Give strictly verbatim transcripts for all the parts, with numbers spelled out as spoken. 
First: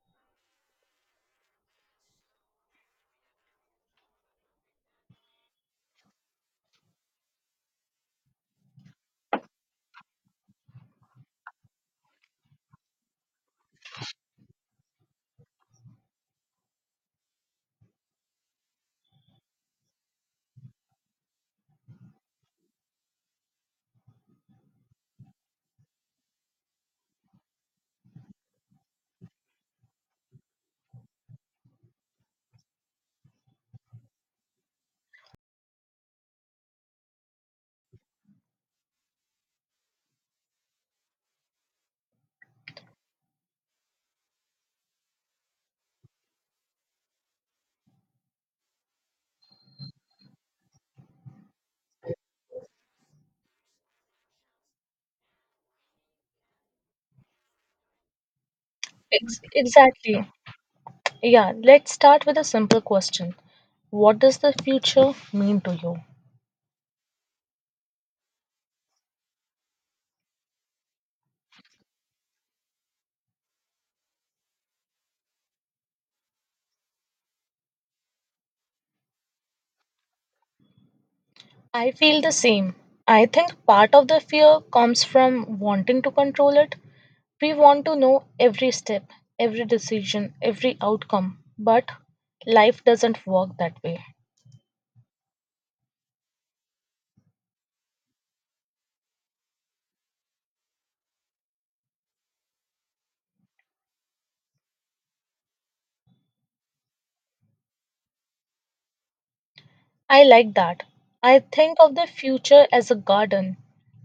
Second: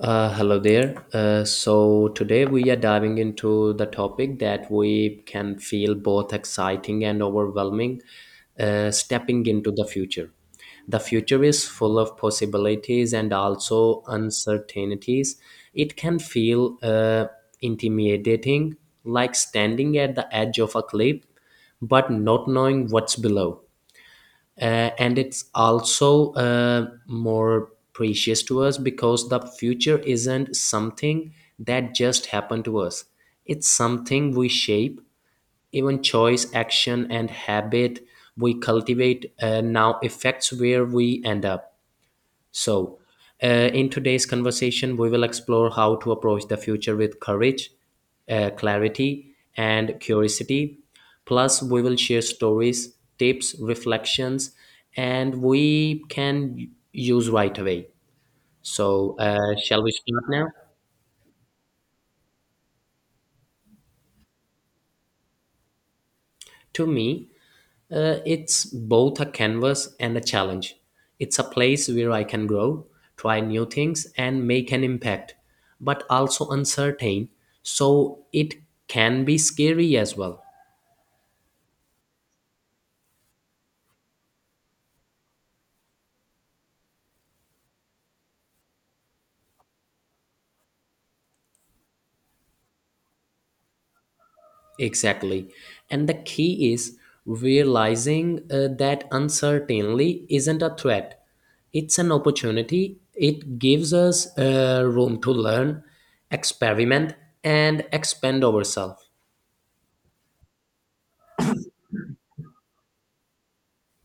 Uh, hello there. Uh, so today we are diving into the topic that we can feel both exciting and overwhelming, uh, stepping into the future. The future is full of possibilities and also uncertainties. It can feel uh, intimidating, like standing at the edge of a cliff, but not knowing what's below. Uh, and it's also uh, more precious to us, because the future isn't something that just happened to us. It's something we shape. Even choice, action and habit we cultivate uh, now affects where we end up. So, uh, in today's conversation, we will explore how to approach the future with courage, uh, clarity, and curiosity. Plus, we will share stories, tips, reflections, and we can use right away. So, Ex- uh, shall we start Exactly. now? Yeah, let's start with a simple question. What does the future mean to you? To me, Uh, it's both a canvas and a challenge. It's a place where I can grow, try new things, and make an impact, but also uncertain, so it can be scary as well. I feel the same. I think part of the fear comes from wanting to control it. We want to know every step, every decision, every outcome, but life doesn't work that way. Exactly. And the key is realizing uh, that uncertainty isn't a threat, it's an opportunity. It gives us uh, room to learn, experiment, and expand ourselves. I like that. I think of the future as a garden.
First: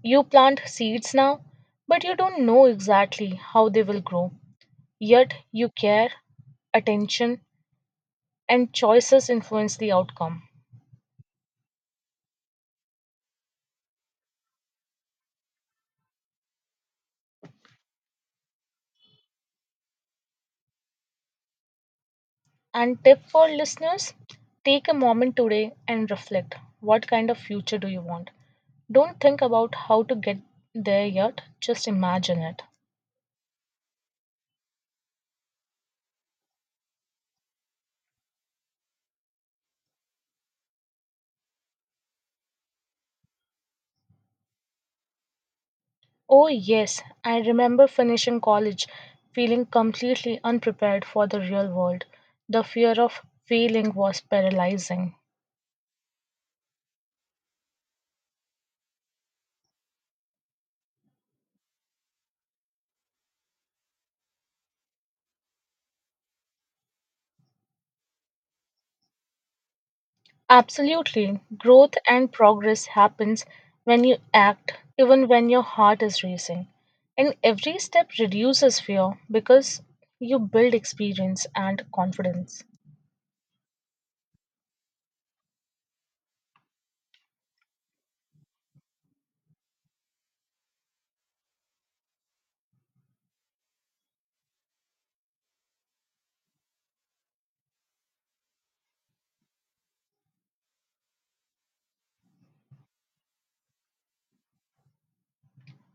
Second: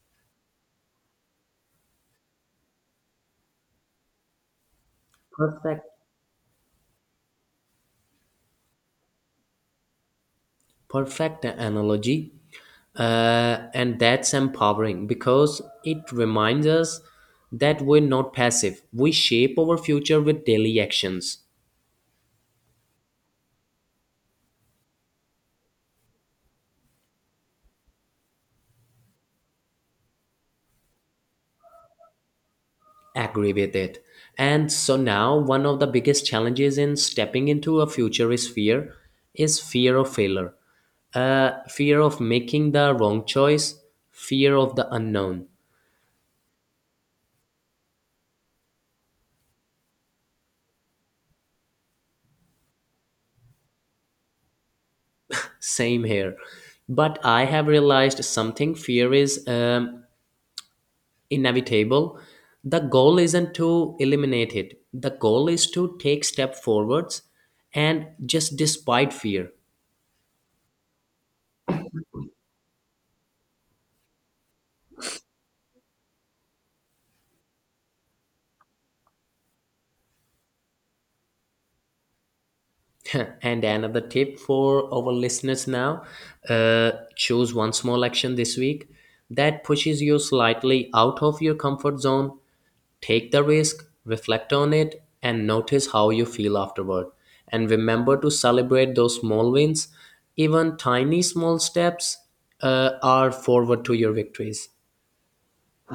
You plant seeds now, but you don't know exactly how they will grow. Yet you Perfect. care, attention, and choices influence the outcome. Perfect analogy. Uh, and that's empowering because it reminds us that we're not passive, we shape our future with daily actions. And tip for listeners, take a moment today and reflect, what kind of future do you want? Don't think about how to get there yet, just imagine it. Agree with it. And so now, one of the biggest challenges in stepping into a future is fear, is fear of failure, uh, fear of making the wrong choice, fear of the unknown. Oh, yes, I remember finishing college feeling completely unprepared for the real world. The fear of failing was paralyzing. Same here, but I have realized something. Fear is um, inevitable. The goal isn't to eliminate it, the goal is to take step forwards and just despite fear. Absolutely. Growth and progress happens when you act, even when your heart is racing. And every step reduces fear because you build experience and confidence. And another tip for our listeners now, uh, choose one small action this week that pushes you slightly out of your comfort zone. Take the risk, reflect on it, and notice how you feel afterward. And remember to celebrate those small wins, even tiny small steps uh, are forward to your victories.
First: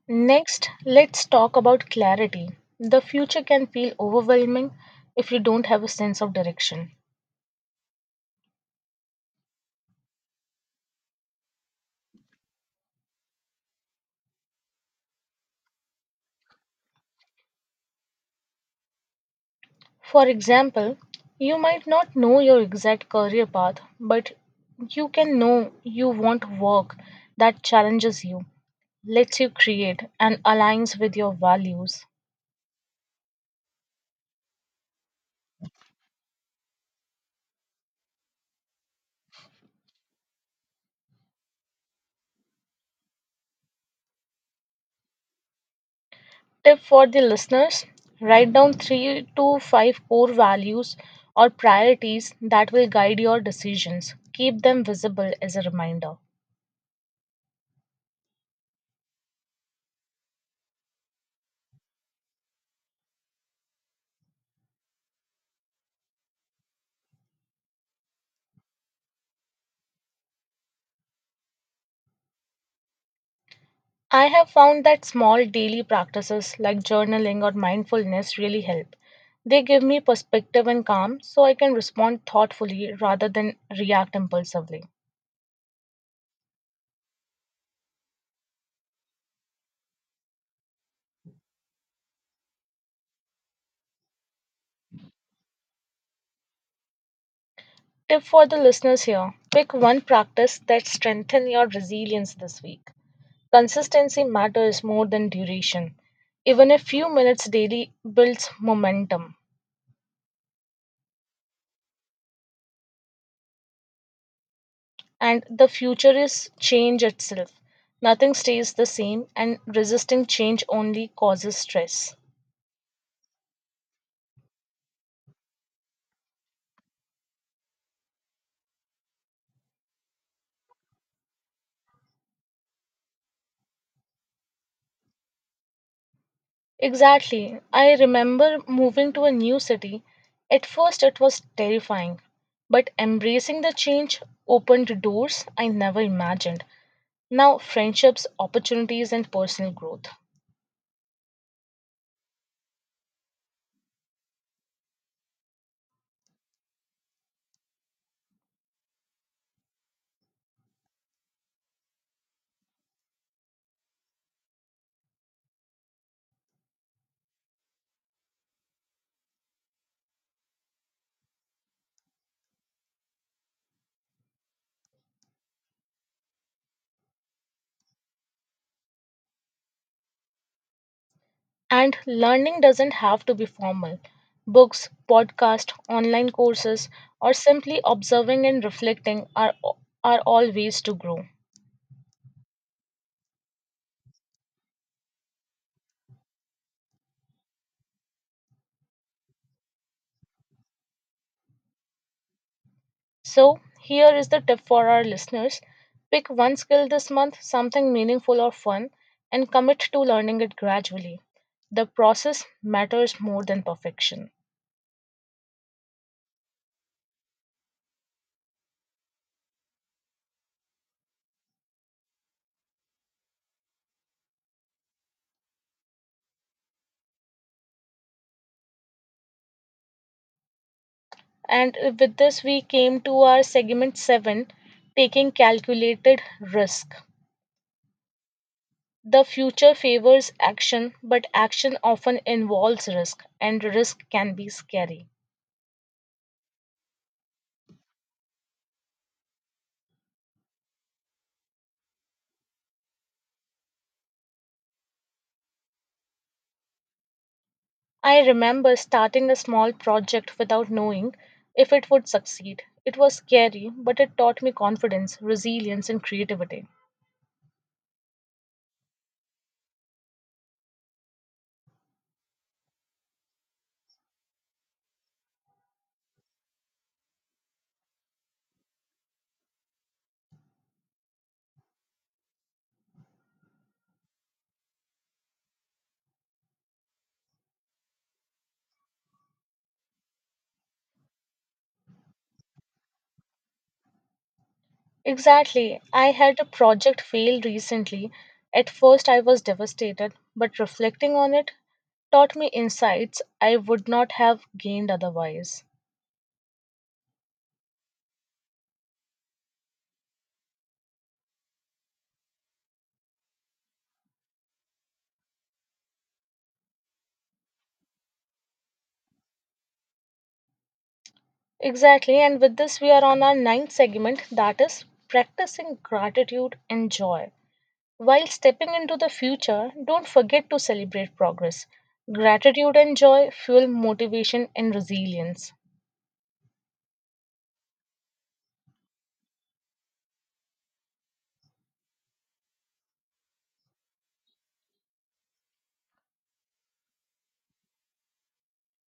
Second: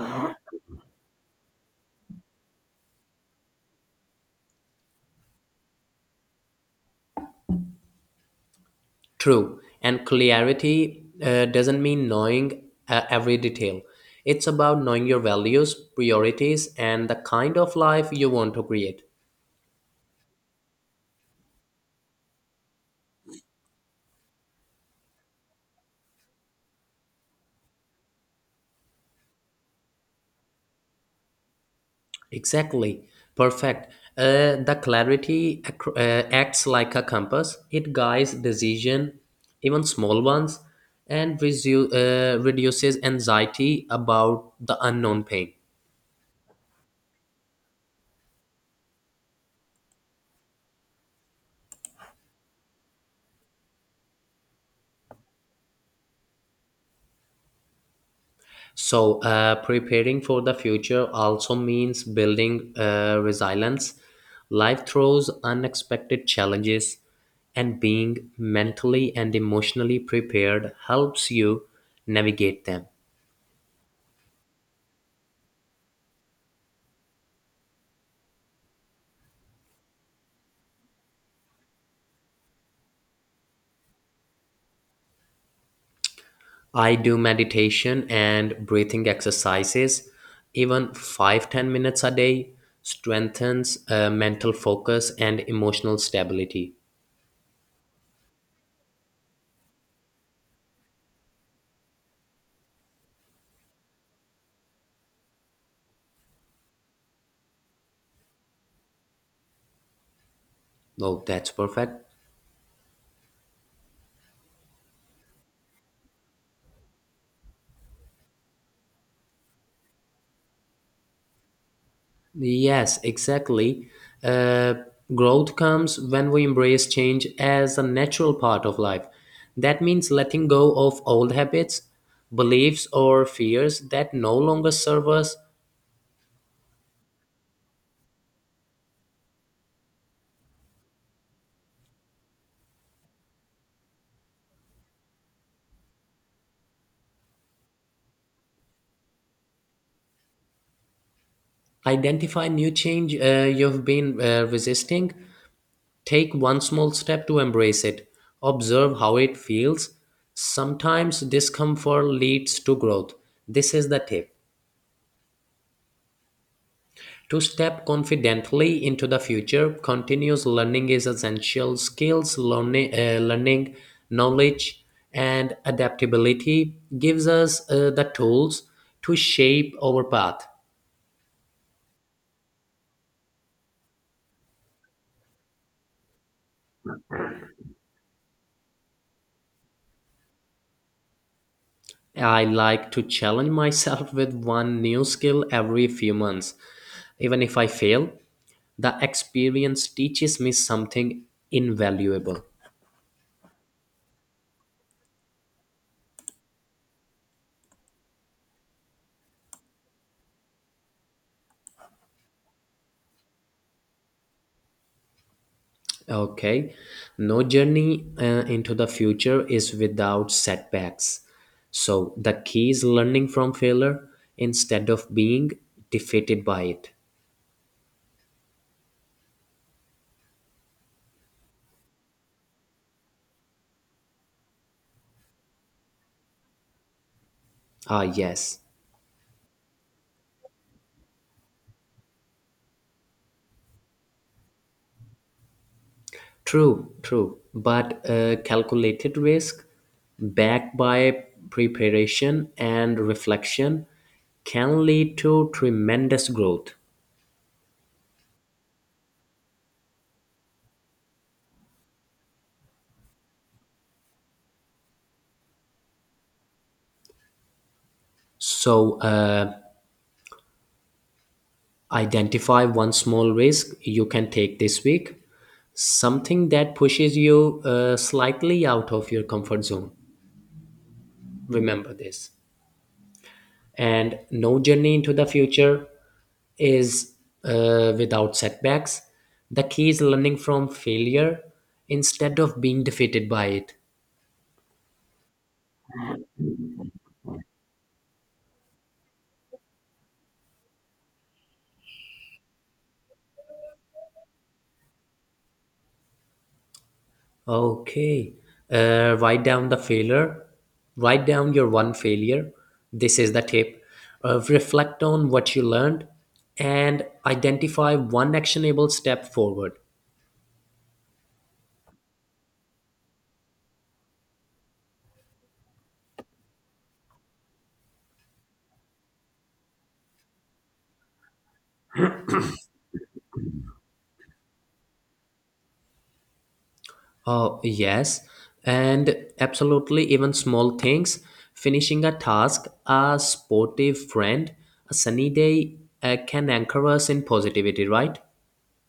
Next, let's talk about clarity. The future can feel overwhelming if you don't have a sense of direction. True, and clarity uh, doesn't mean knowing uh, every detail. It's about knowing your values, priorities, and the kind of life you want to create. For example, you might not know your exact career path, but you can know you want work that challenges you, lets you create, and aligns with your values. Exactly, perfect. Uh, the clarity ac- uh, acts like a compass. It guides decision, even small ones, and resu- uh, reduces anxiety about the unknown pain. Tip for the listeners, write down three to five core values or priorities that will guide your decisions. Keep them visible as a reminder. So, uh, preparing for the future also means building uh, resilience. Life throws unexpected challenges, and being mentally and emotionally prepared helps you navigate them. I have found that small daily practices like journaling or mindfulness really help. They give me perspective and calm so I can respond thoughtfully rather than react impulsively. I do meditation and breathing exercises, even five ten minutes a day strengthens uh, mental focus and emotional stability. Tip for the listeners here, pick one practice that strengthens your resilience this week. Consistency matters more than duration. Even a few minutes daily builds momentum. Oh, that's perfect. And the future is change itself. Nothing stays the same, and resisting change only causes stress. Yes, exactly. Uh, growth comes when we embrace change as a natural part of life. That means letting go of old habits, beliefs, or fears that no longer serve us. Exactly. I remember moving to a new city. At first, it was terrifying, but embracing the change opened doors I never imagined. Now, friendships, opportunities, and personal growth. Identify new change uh, you've been uh, resisting. Take one small step to embrace it. Observe how it feels. Sometimes discomfort leads to growth. This is the tip. To step confidently into the future, continuous learning is essential. Skills, learning, uh, learning knowledge, and adaptability gives us uh, the tools to shape our path. And learning doesn't have to be formal. Books, podcasts, online courses, or simply observing and reflecting are, are all ways to grow. I like to challenge myself with one new skill every few months. Even if I fail, the experience teaches me something invaluable. So, here is the tip for our listeners, pick one skill this month, something meaningful or fun, and commit to learning it gradually. The process matters more than perfection. Okay. No journey uh, into the future is without setbacks. So the key is learning from failure instead of being defeated by it. And with this, we came to our segment seven, taking calculated risk. Ah, yes. The future favors action, but action often involves risk, and risk can be scary. True, true. But uh, calculated risk, backed by preparation and reflection, can lead to tremendous growth. I remember starting a small project without knowing if it would succeed. It was scary, but it taught me confidence, resilience, and creativity. So, uh, identify one small risk you can take this week, something that pushes you uh, slightly out of your comfort zone. Remember this. And no journey into the future is uh, without setbacks. The key is learning from failure instead of being defeated by it. Exactly. I had a project fail recently. At first, I was devastated, but reflecting on it taught me insights I would not have gained otherwise. Okay. Uh, write down the failure. Write down your one failure. This is the tip. Uh, reflect on what you learned and identify one actionable step forward. Exactly, and with this, we are on our ninth segment, that is practicing gratitude and joy. While stepping into the future, don't forget to celebrate progress. Gratitude and joy fuel motivation and resilience. Oh, yes. And absolutely, even small things. Finishing a task, a sportive friend, a sunny day uh, can anchor us in positivity, right?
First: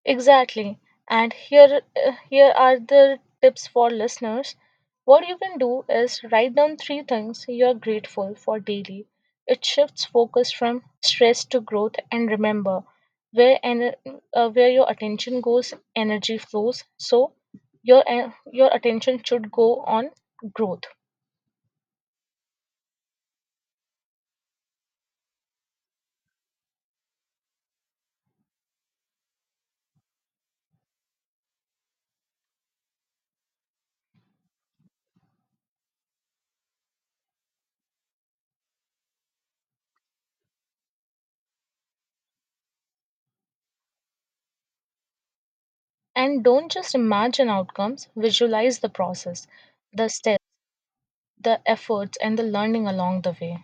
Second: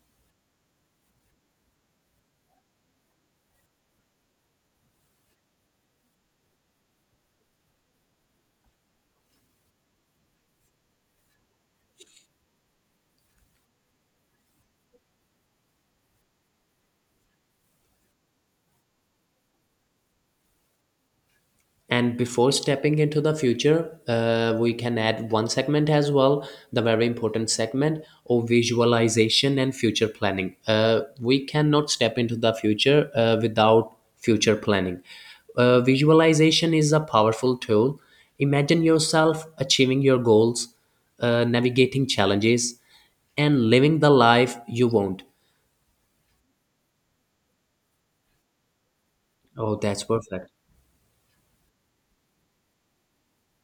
Exactly. And here, uh, here are the tips for listeners. What you can do is write down three things you are grateful for daily. It shifts focus from stress to growth, and remember, where en- uh, where your attention goes, energy flows. So your en- your attention should go on growth. And before stepping into the future, uh, we can add one segment as well, the very important segment of visualization and future planning. Uh, we cannot step into the future uh, without future planning. Uh, visualization is a powerful tool. Imagine yourself achieving your goals, uh, navigating challenges, and living the life you want. And don't just imagine outcomes. Visualize the process, Oh, that's the steps, perfect. the efforts, and the learning along the way.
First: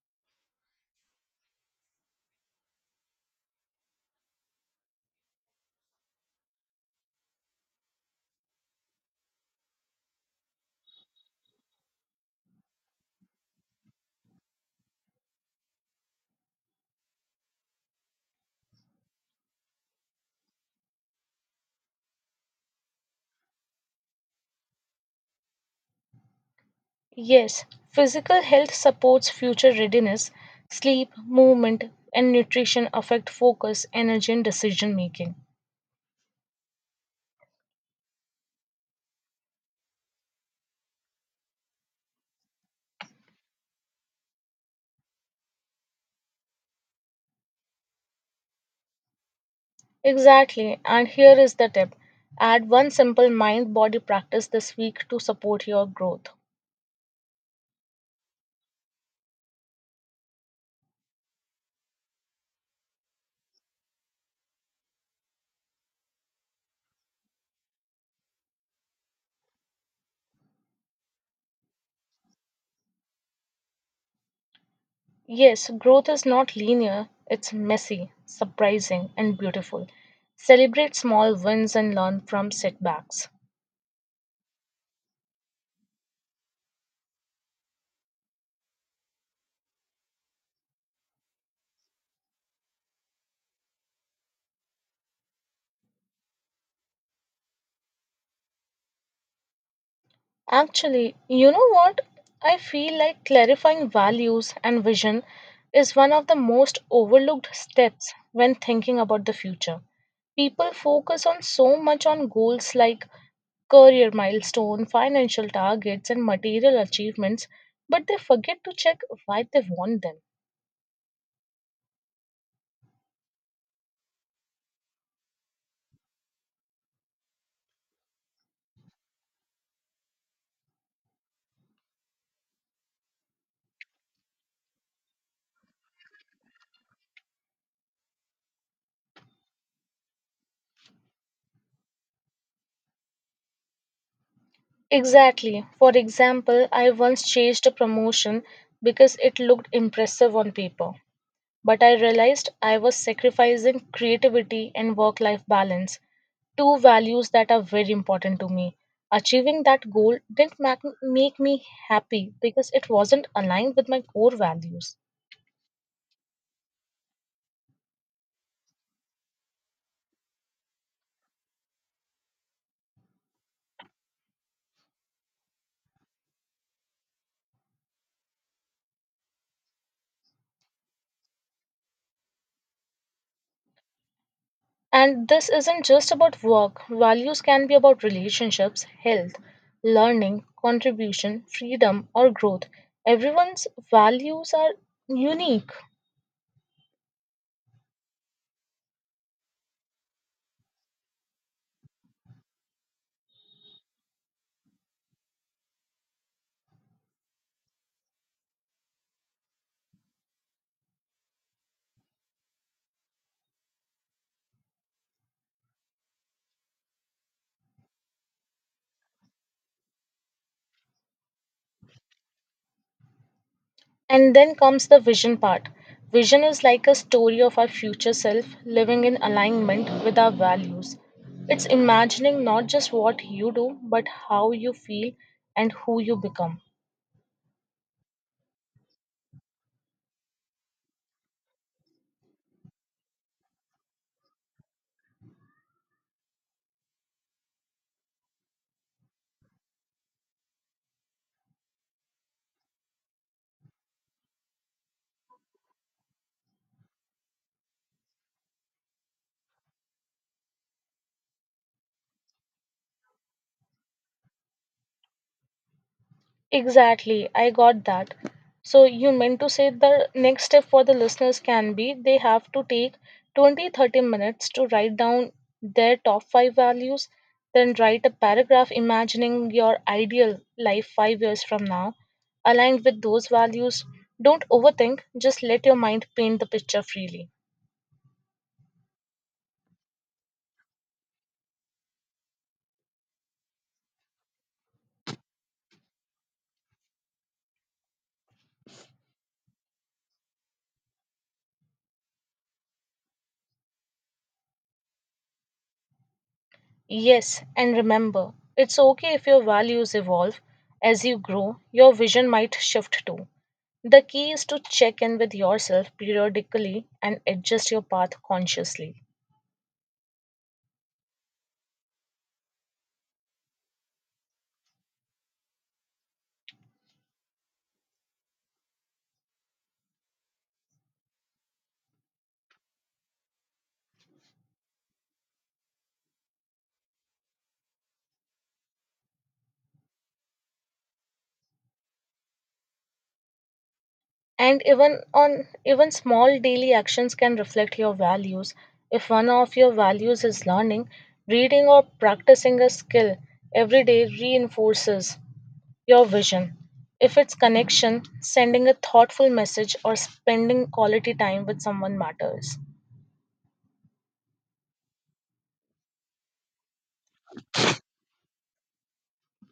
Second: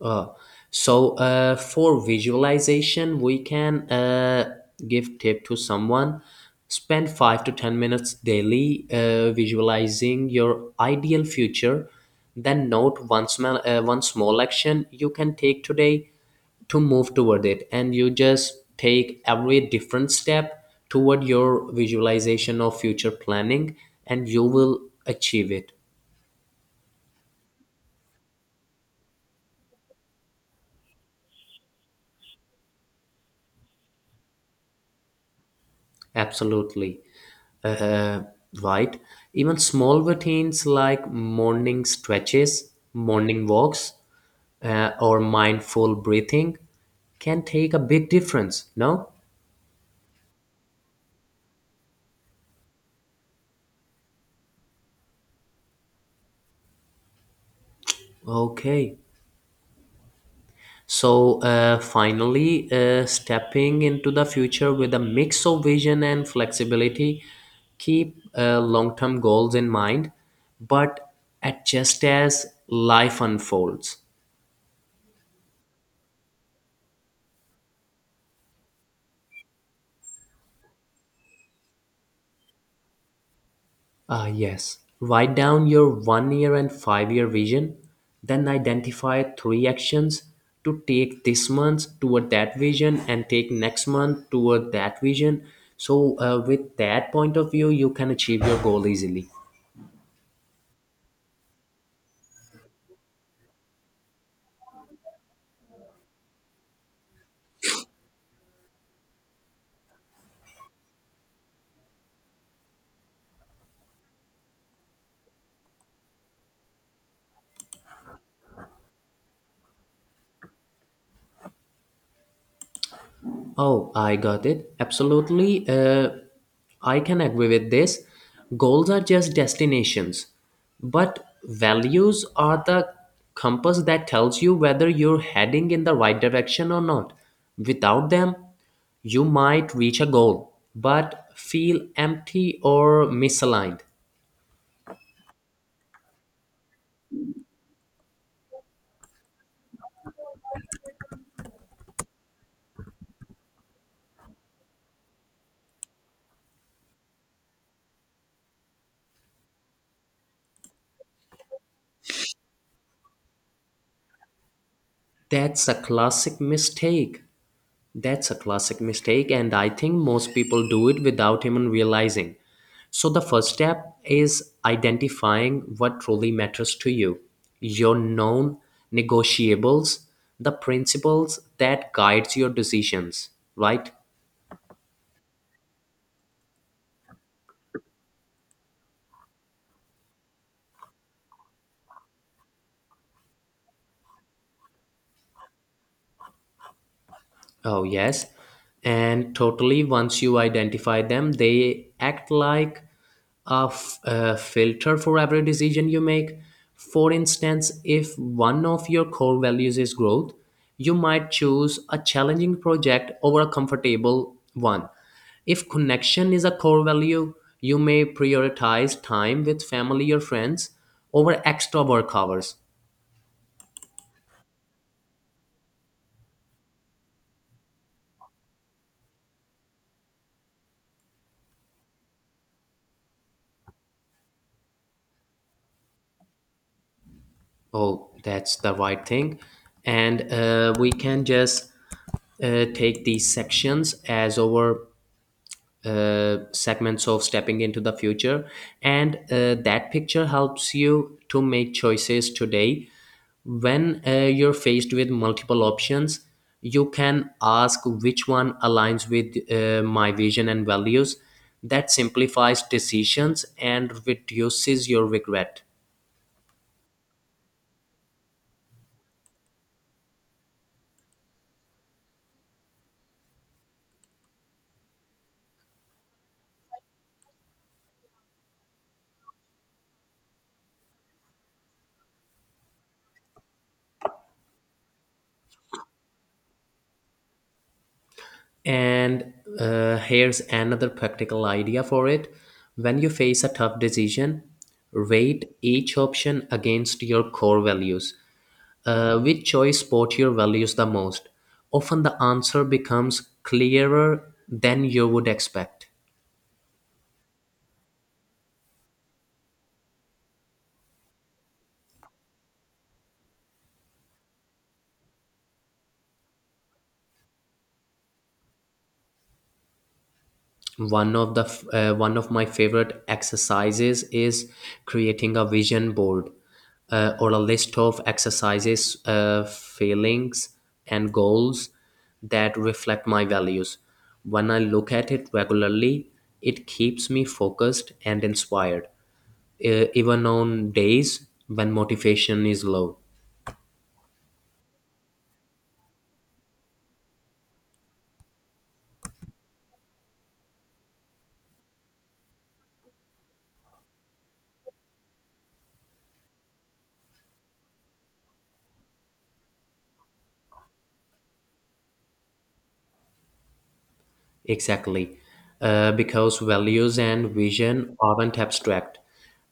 Uh, so uh, for visualization, we can uh, give tip to someone. Spend five to ten minutes daily uh, visualizing your ideal future. Then note one small, uh, one small action you can take today to move toward it, and you just take every different step toward your visualization of future planning, and you will achieve it. Yes, physical health supports future readiness. Sleep, movement, and nutrition affect focus, energy, and decision making. Absolutely. uh, right? Even small routines like morning stretches, morning walks, uh, or mindful breathing can take a big difference. No? Exactly, and here is the tip, add one simple mind body practice this week to support your growth. Okay. So, uh, finally, uh, stepping into the future with a mix of vision and flexibility, keep uh, long term goals in mind, but adjust as life unfolds. Yes, growth is not linear, it's messy, surprising, and beautiful. Celebrate small wins and learn from setbacks. Ah yes. Write down your one year and five year vision, then identify three actions to take this month toward that vision and take next month toward that vision. So, uh, with that point of view, you can achieve your goal easily. Actually, you know what? I feel like clarifying values and vision is one of the most overlooked steps when thinking about the future. People focus on so much on goals like career milestone, financial targets, and material achievements, but they forget to check why they want them. Oh, I got it. Absolutely. Uh, I can agree with this. Goals are just destinations, but values are the compass that tells you whether you're heading in the right direction or not. Without them, you might reach a goal, but feel empty or misaligned. Exactly. For example, I once chased a promotion because it looked impressive on paper, but I realized I was sacrificing creativity and work life balance, two values that are very important to me. Achieving that goal didn't mac- make me happy because it wasn't aligned with my core values. That's a classic mistake. That's a classic mistake, and I think most people do it without even realizing. So, the first step is identifying what truly matters to you, your known negotiables, the principles that guides your decisions, right? And this isn't just about work, values can be about relationships, health, learning, contribution, freedom, or growth. Everyone's values are unique. Oh, yes. And totally, once you identify them, they act like a, f- a filter for every decision you make. For instance, if one of your core values is growth, you might choose a challenging project over a comfortable one. If connection is a core value, you may prioritize time with family or friends over extra work hours. And then comes the vision part. Vision is like a story of our future self living in alignment with our values. It's imagining not just what you do, but how you feel and who you become. Oh, that's the right thing. And uh, we can just uh, take these sections as our uh, segments of stepping into the future. And uh, that picture helps you to make choices today. When uh, you're faced with multiple options, you can ask which one aligns with uh, my vision and values. That simplifies decisions and reduces your regret. Exactly, I got that. So you meant to say the next step for the listeners can be they have to take twenty thirty minutes to write down their top five values, then write a paragraph imagining your ideal life five years from now aligned with those values. Don't overthink, just let your mind paint the picture freely. And uh, here's another practical idea for it. When you face a tough decision, rate each option against your core values. Uh, which choice supports your values the most? Often the answer becomes clearer than you would expect. Yes, and remember, it's okay if your values evolve as you grow, your vision might shift too. The key is to check in with yourself periodically and adjust your path consciously. one of the f- uh, one of my favorite exercises is creating a vision board uh, or a list of exercises, uh, feelings and goals that reflect my values. When I look at it regularly, it keeps me focused and inspired, uh, even on days when motivation is low. And even on even small daily actions can reflect your values. If one of your values is learning, reading or practicing a skill every day reinforces your vision. If it's connection, sending a thoughtful message or spending quality time with someone matters. Exactly. Uh, because values and vision aren't abstract,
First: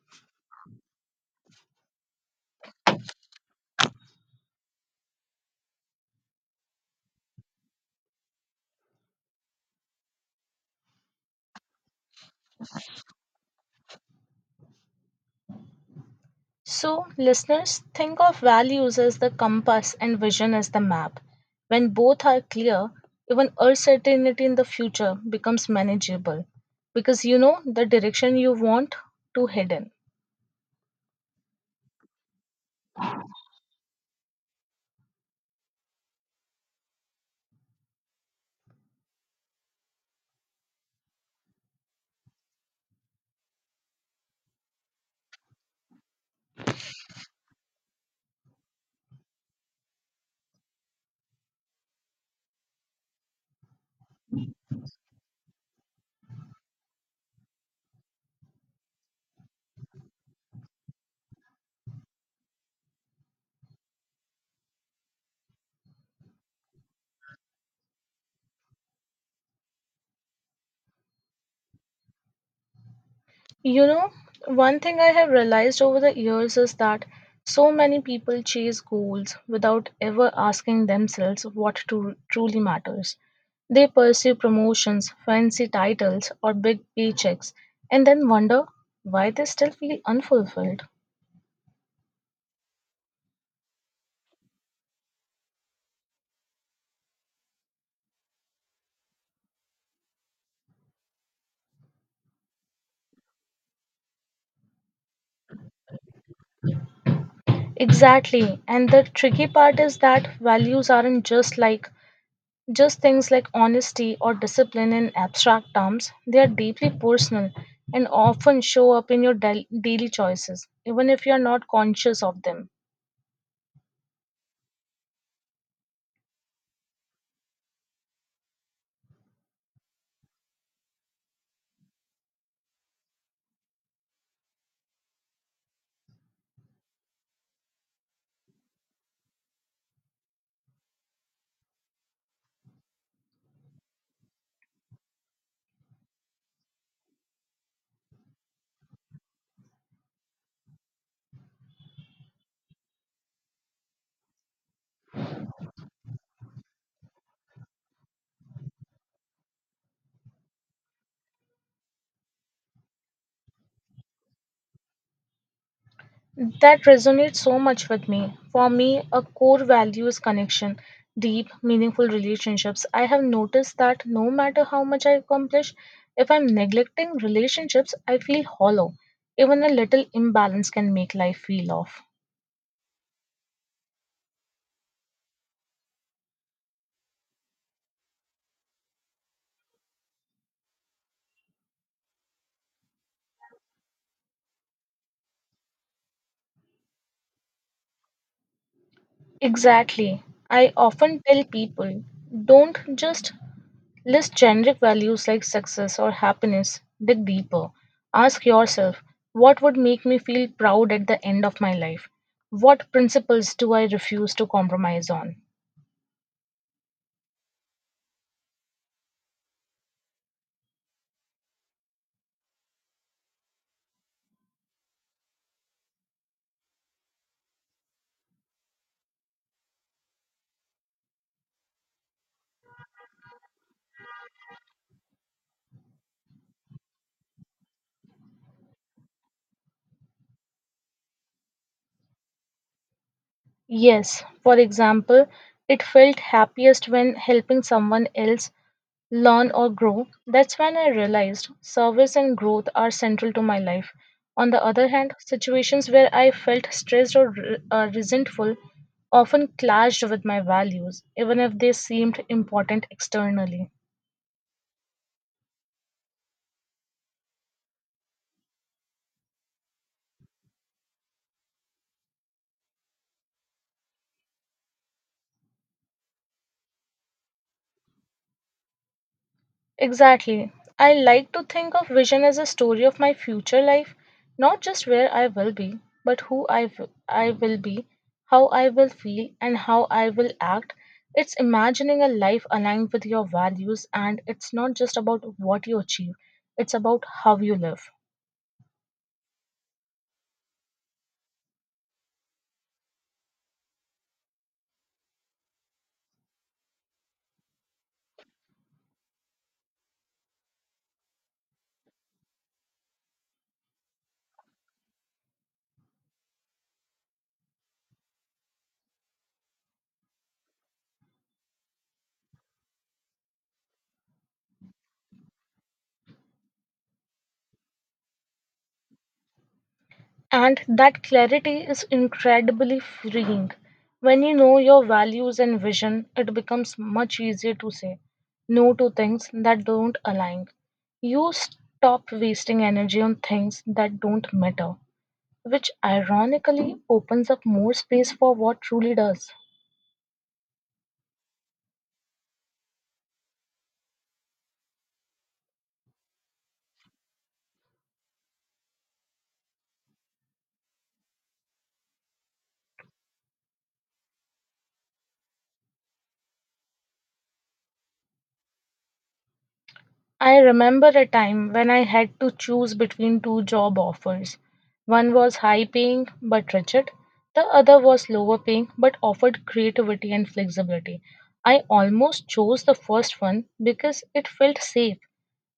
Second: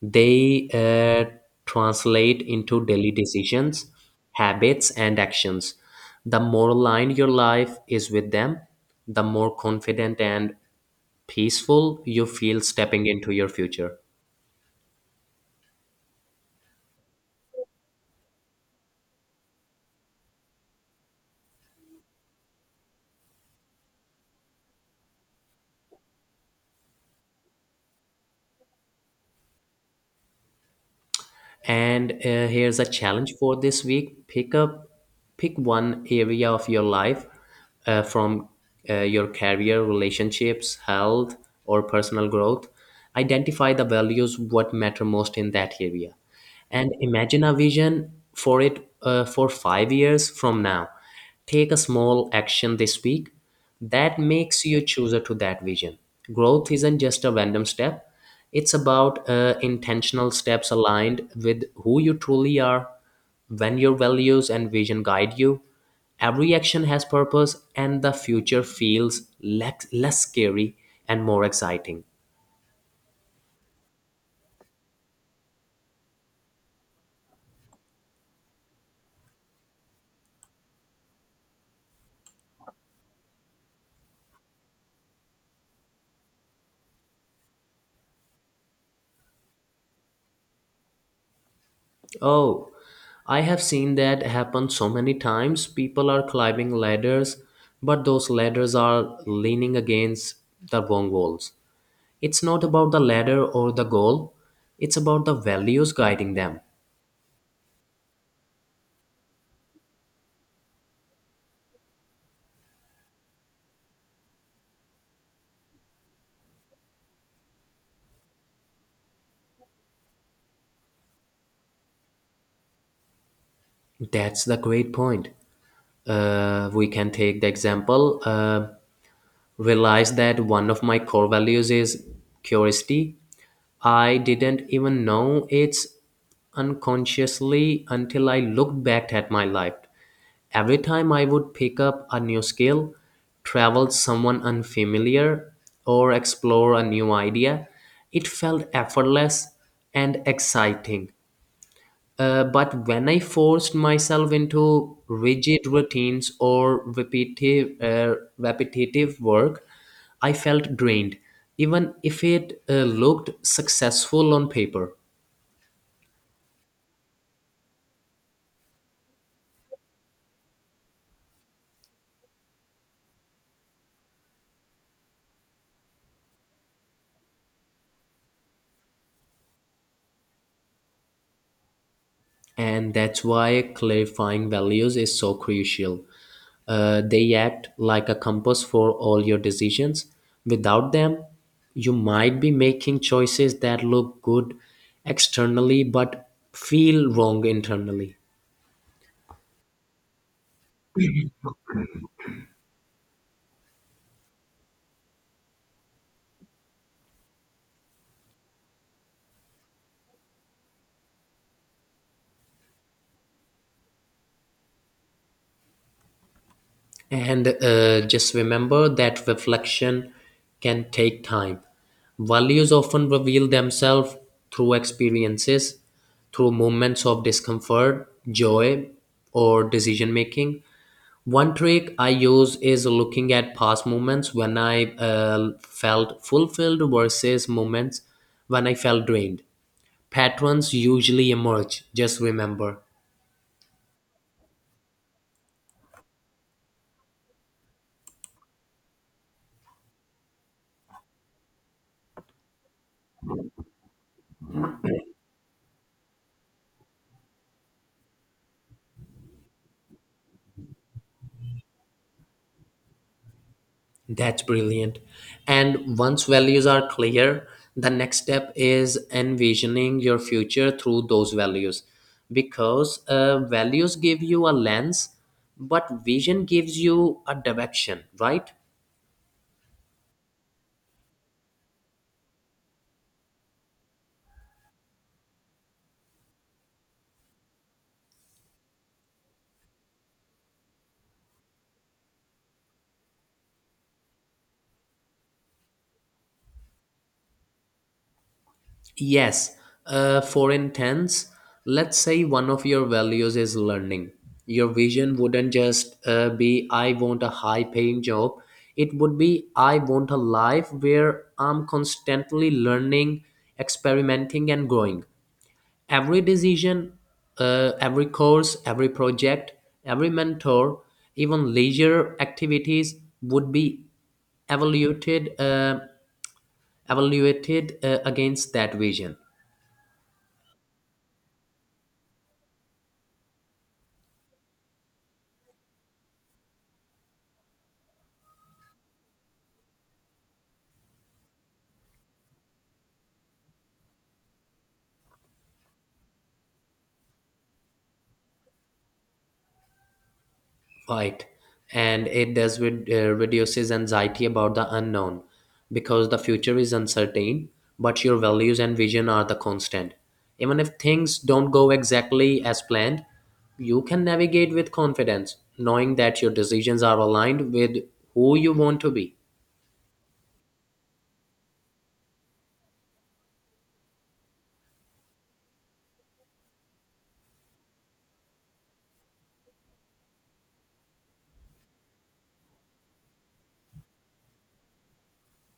they uh, translate into daily decisions, habits, and actions. The more aligned your life is with them, the more confident and peaceful you feel stepping into your future. So, listeners, think of values as the compass and vision as the map. When both are clear, even uncertainty in the future becomes manageable because you know the direction you want to head in. And uh, here's a challenge for this week: pick up, pick one area of your life, uh, from uh, your career, relationships, health, or personal growth. Identify the values what matter most in that area, and imagine a vision for it uh, for five years from now. Take a small action this week that makes you a chooser to that vision. Growth isn't just a random step, it's about uh, intentional steps aligned with who you truly are, when your values and vision guide you. Every action has purpose, and the future feels less, less scary and more exciting. You know, one thing I have realized over the years is that so many people chase goals without ever asking themselves what to, truly matters. They pursue promotions, fancy titles, or big paychecks, and then wonder why they still feel unfulfilled. Oh, I have seen that happen so many times. People are climbing ladders, but those ladders are leaning against the wrong walls. It's not about the ladder or the goal, it's about the values guiding them. Exactly, and the tricky part is that values aren't just like Just things like honesty or discipline in abstract terms, they are deeply personal and often show up in your dai- daily choices, even if you are not conscious of them. That's the great point. Uh, we can take the example. Uh, realized that one of my core values is curiosity. I didn't even know it's unconsciously until I looked back at my life. Every time I would pick up a new skill, travel someone unfamiliar, or explore a new idea, it felt effortless and exciting. Uh, but when I forced myself into rigid routines or repetitive, uh, repetitive work, I felt drained, even if it uh, looked successful on paper. That resonates so much with me. For me, a core value is connection, deep, meaningful relationships. I have noticed that no matter how much I accomplish, if I'm neglecting relationships, I feel hollow. Even a little imbalance can make life feel off. And that's why clarifying values is so crucial. Uh, they act like a compass for all your decisions. Without them, you might be making choices that look good externally but feel wrong internally. Exactly. I often tell people, don't just list generic values like success or happiness, dig deeper. Ask yourself, what would make me feel proud at the end of my life? What principles do I refuse to compromise on? And uh, just remember that reflection can take time. Values often reveal themselves through experiences, through moments of discomfort, joy, or decision making. One trick I use is looking at past moments when I uh, felt fulfilled versus moments when I felt drained. Patterns usually emerge, just remember. Yes, for example, it felt happiest when helping someone else learn or grow. That's when I realized service and growth are central to my life. On the other hand, situations where I felt stressed or re- uh, resentful often clashed with my values, even if they seemed important externally. That's brilliant. And once values are clear, the next step is envisioning your future through those values. Because uh, values give you a lens, but vision gives you a direction, right? Exactly. I like to think of vision as a story of my future life, not just where I will be, but who I w- I will be, how I will feel, and how I will act. It's imagining a life aligned with your values, and it's not just about what you achieve, it's about how you live. Yes, uh, for instance, let's say one of your values is learning. Your vision wouldn't just uh, be, I want a high paying job. It would be, I want a life where I'm constantly learning, experimenting, and growing. Every decision, uh, every course, every project, every mentor, even leisure activities would be evaluated, uh, evaluated uh, against that vision. And that clarity is incredibly freeing. When you know your values and vision, it becomes much easier to say no to things that don't align. You stop wasting energy on things that don't matter, which ironically opens up more space for what truly does. Right. And it does with, uh, reduces anxiety about the unknown, because the future is uncertain, but your values and vision are the constant. Even if things don't go exactly as planned, you can navigate with confidence, knowing that your decisions are aligned with who you want to be. I remember a time when I had to choose between two job offers. One was high paying but rigid, the other was lower paying but offered creativity and flexibility. I almost chose the first one because it felt safe,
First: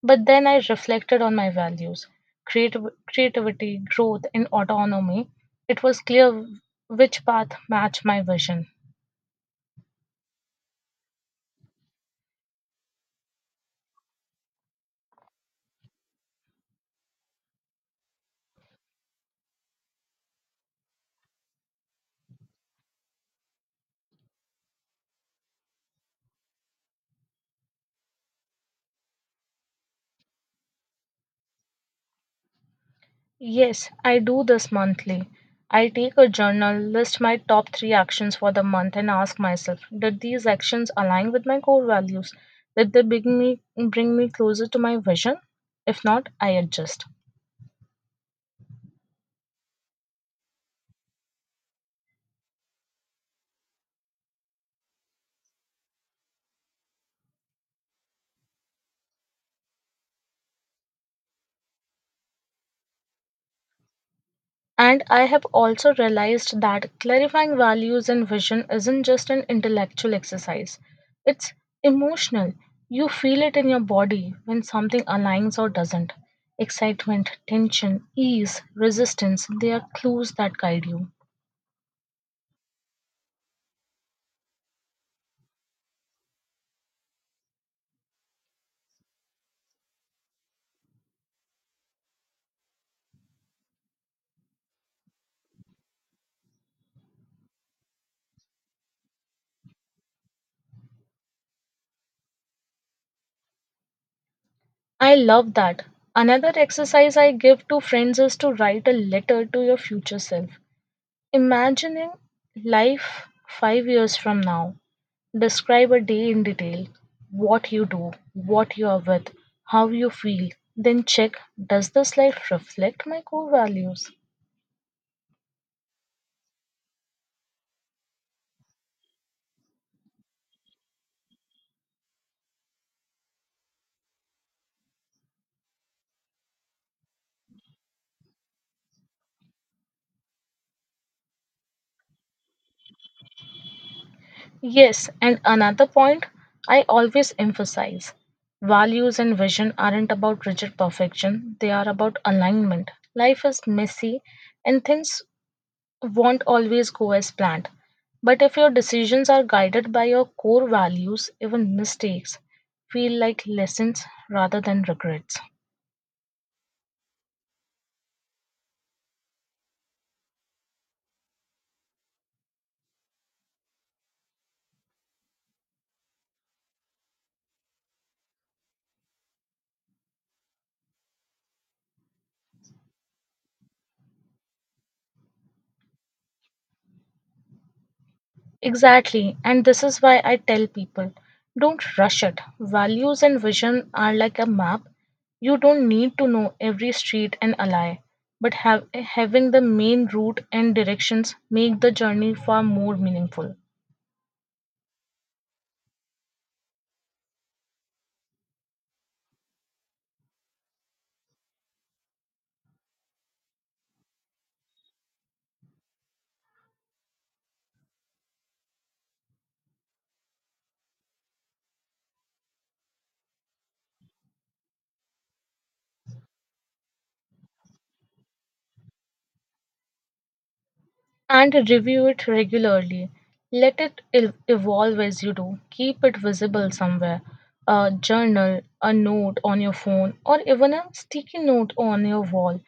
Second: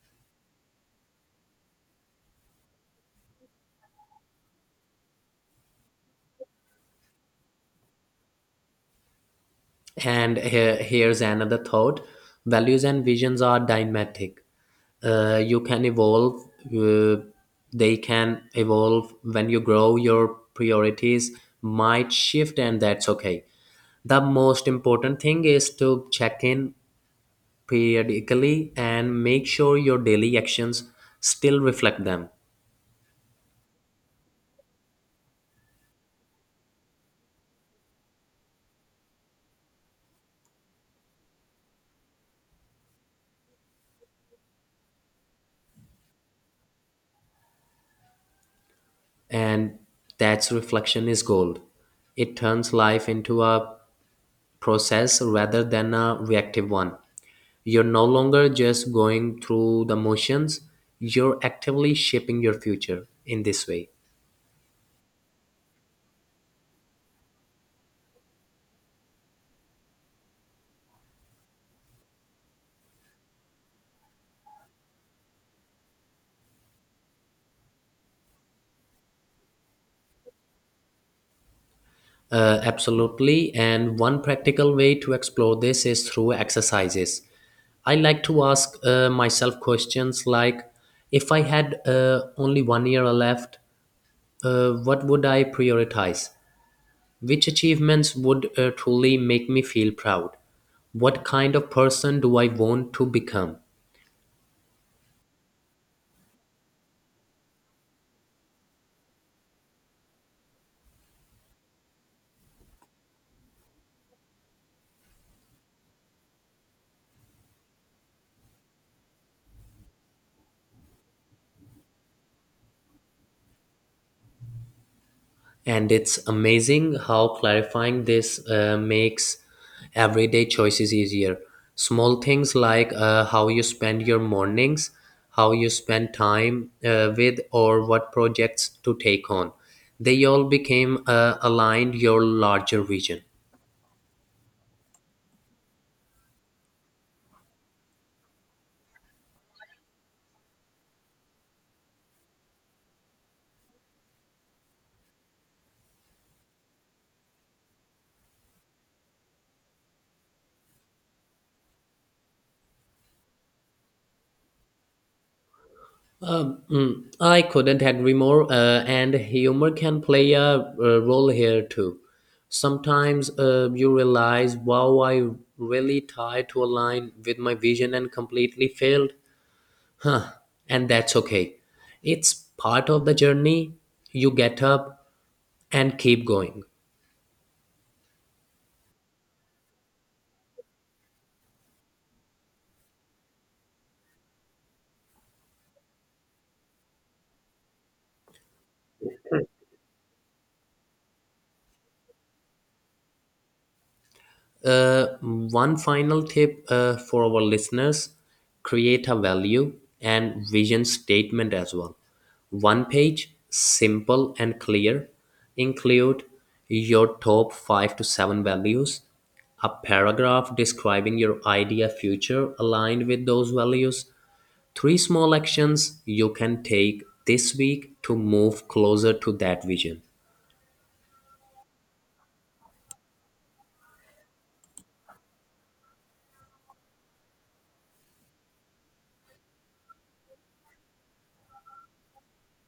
but then I reflected on my values, creativ- creativity, growth, and autonomy. It was clear which path matched my vision. And here, here's another thought. Values and visions are dynamic. Uh, you can evolve, uh, they can evolve. When you grow, your priorities might shift, and that's okay. The most important thing is to check in periodically and make sure your daily actions still reflect them. Yes, I do this monthly. I take a journal, list my top three actions for the month, and ask myself, did these actions align with my core values? Did they bring me, bring me closer to my vision? If not, I adjust. And that's reflection is gold. It turns life into a process rather than a reactive one. You're no longer just going through the motions. You're actively shaping your future in this way. And I have also realized that clarifying values and vision isn't just an intellectual exercise, it's emotional. You feel it in your body when something aligns or doesn't. Excitement, tension, ease, resistance, they are clues that guide you. Uh, absolutely. And one practical way to explore this is through exercises. I like to ask uh, myself questions like, if I had uh, only one year left, uh, what would I prioritize? Which achievements would uh, truly make me feel proud? What kind of person do I want to become? I love that. Another exercise I give to friends is to write a letter to your future self. Imagining life five years from now. Describe a day in detail, what you do, what you are with, how you feel, then check, does this life reflect my core values? And it's amazing how clarifying this uh, makes everyday choices easier. Small things like uh, how you spend your mornings, how you spend time uh, with, or what projects to take on, they all became uh, aligned your larger vision. Yes, and another point I always emphasize, values and vision aren't about rigid perfection, they are about alignment. Life is messy and things won't always go as planned. But if your decisions are guided by your core values, even mistakes feel like lessons rather than regrets. Mm, I couldn't agree more, uh, and humor can play a, uh role here too. Sometimes uh, you realize, wow, I really tried to align with my vision and completely failed. Huh, and that's okay. It's part of the journey. You get up and keep going. Exactly, and this is why I tell people, don't rush it. Values and vision are like a map. You don't need to know every street and alley, but have, having the main route and directions make the journey far more meaningful. Uh, one final tip uh, for our listeners, create a value and vision statement as well. One page, simple and clear. Include your top five to seven values, a paragraph describing your idea future aligned with those values, three small actions you can take this week to move closer to that vision. And review it regularly. Let it el- evolve as you do. Keep it visible somewhere, a journal, a note on your phone, or even a sticky note on your wall.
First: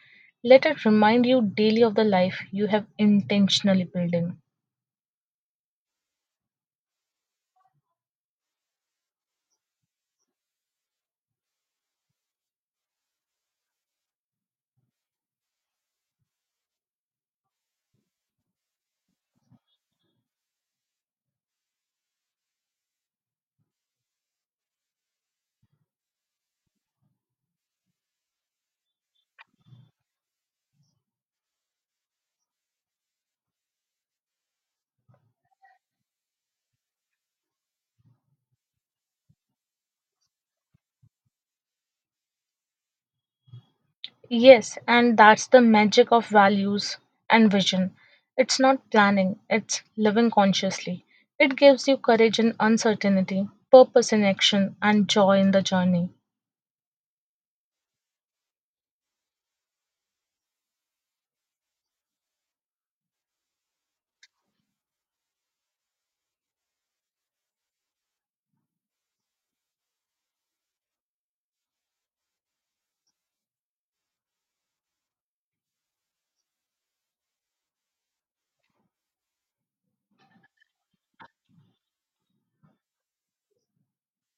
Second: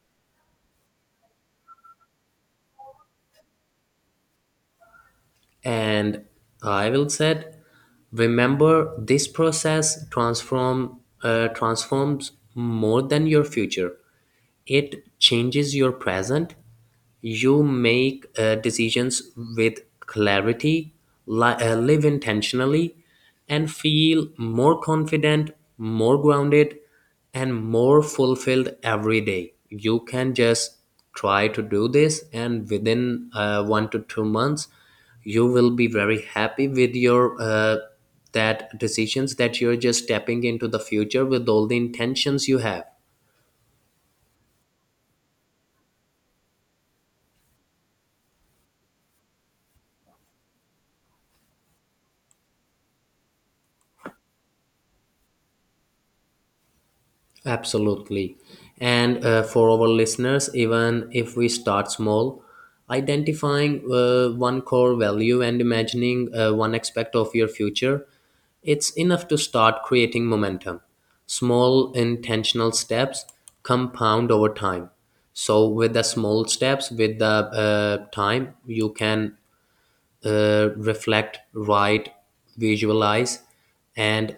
Let it remind you daily of the life you have intentionally building. And I will said, remember, this process transform uh, transforms more than your future. It changes your present. You make uh, decisions with clarity, li- uh, live intentionally, and feel more confident, more grounded, and more fulfilled every day. You can just try to do this, and within uh, one to two months, you will be very happy with your uh, that decisions that you're just stepping into the future with all the intentions you have. Yes, and that's the magic of values and vision. It's not planning, it's living consciously. It gives you courage in uncertainty, purpose in action, and joy in the journey. Absolutely. And uh, for our listeners, even if we start small, identifying uh, one core value and imagining uh, one aspect of your future, it's enough to start creating momentum. Small intentional steps compound over time. So, with the small steps, with the uh, time, you can uh, reflect, write, visualize, and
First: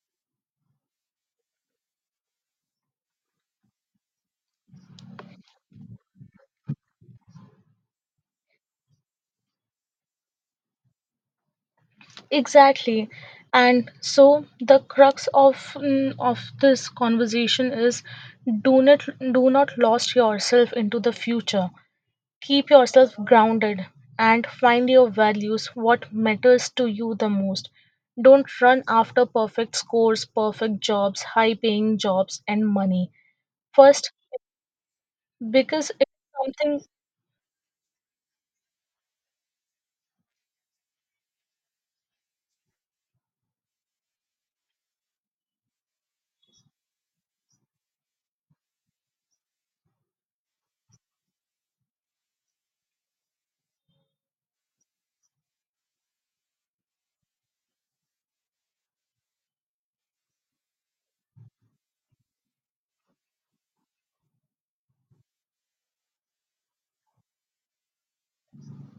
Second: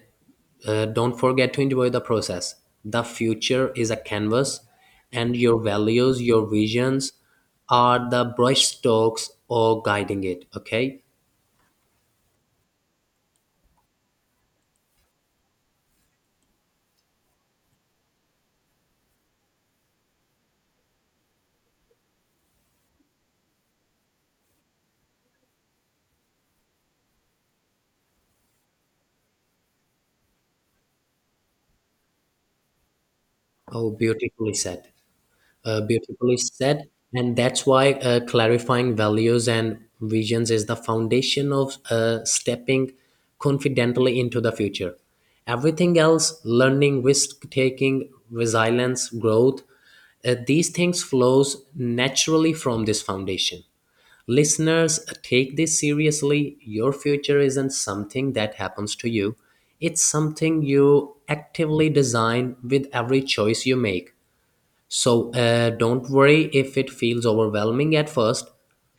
uh, don't forget to enjoy the process. The future is a canvas, and your values, your visions are the brush strokes or guiding it. Okay? Exactly. And so the crux of mm, of this conversation is do not do not lost yourself into the future. Keep yourself grounded and find your values, what matters to you the most. Don't run after perfect scores, perfect jobs, high paying jobs and money. Oh, First beautifully said. Uh, because it's Beautifully something. said. And that's why uh, clarifying values and visions is the foundation of uh, stepping confidently into the future. Everything else, learning, risk taking, resilience, growth, uh, these things flows naturally from this foundation. Listeners, take this seriously. Your future isn't something that happens to you, it's something you actively design with every choice you make. So uh, don't worry if it feels overwhelming at first.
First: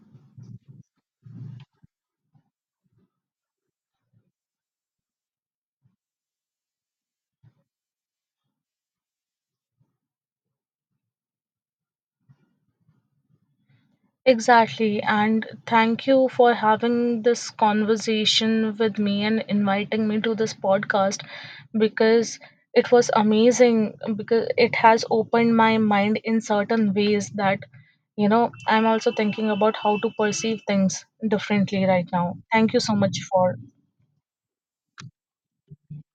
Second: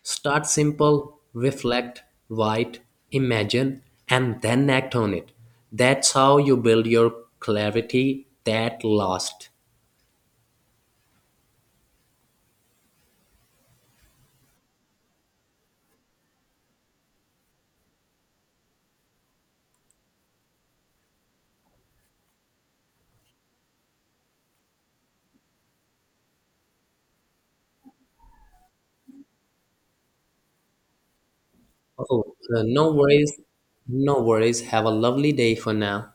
Start simple, reflect, write, imagine, and then act on it. That's how you build your clarity that lasts. Exactly. And thank you for having this conversation with me and inviting me to this podcast because it was amazing because it has opened my mind in certain ways that, you know, I'm also thinking about how to perceive things differently right now. Oh, uh, Thank you no so much worries. for No worries. Have a lovely day for now.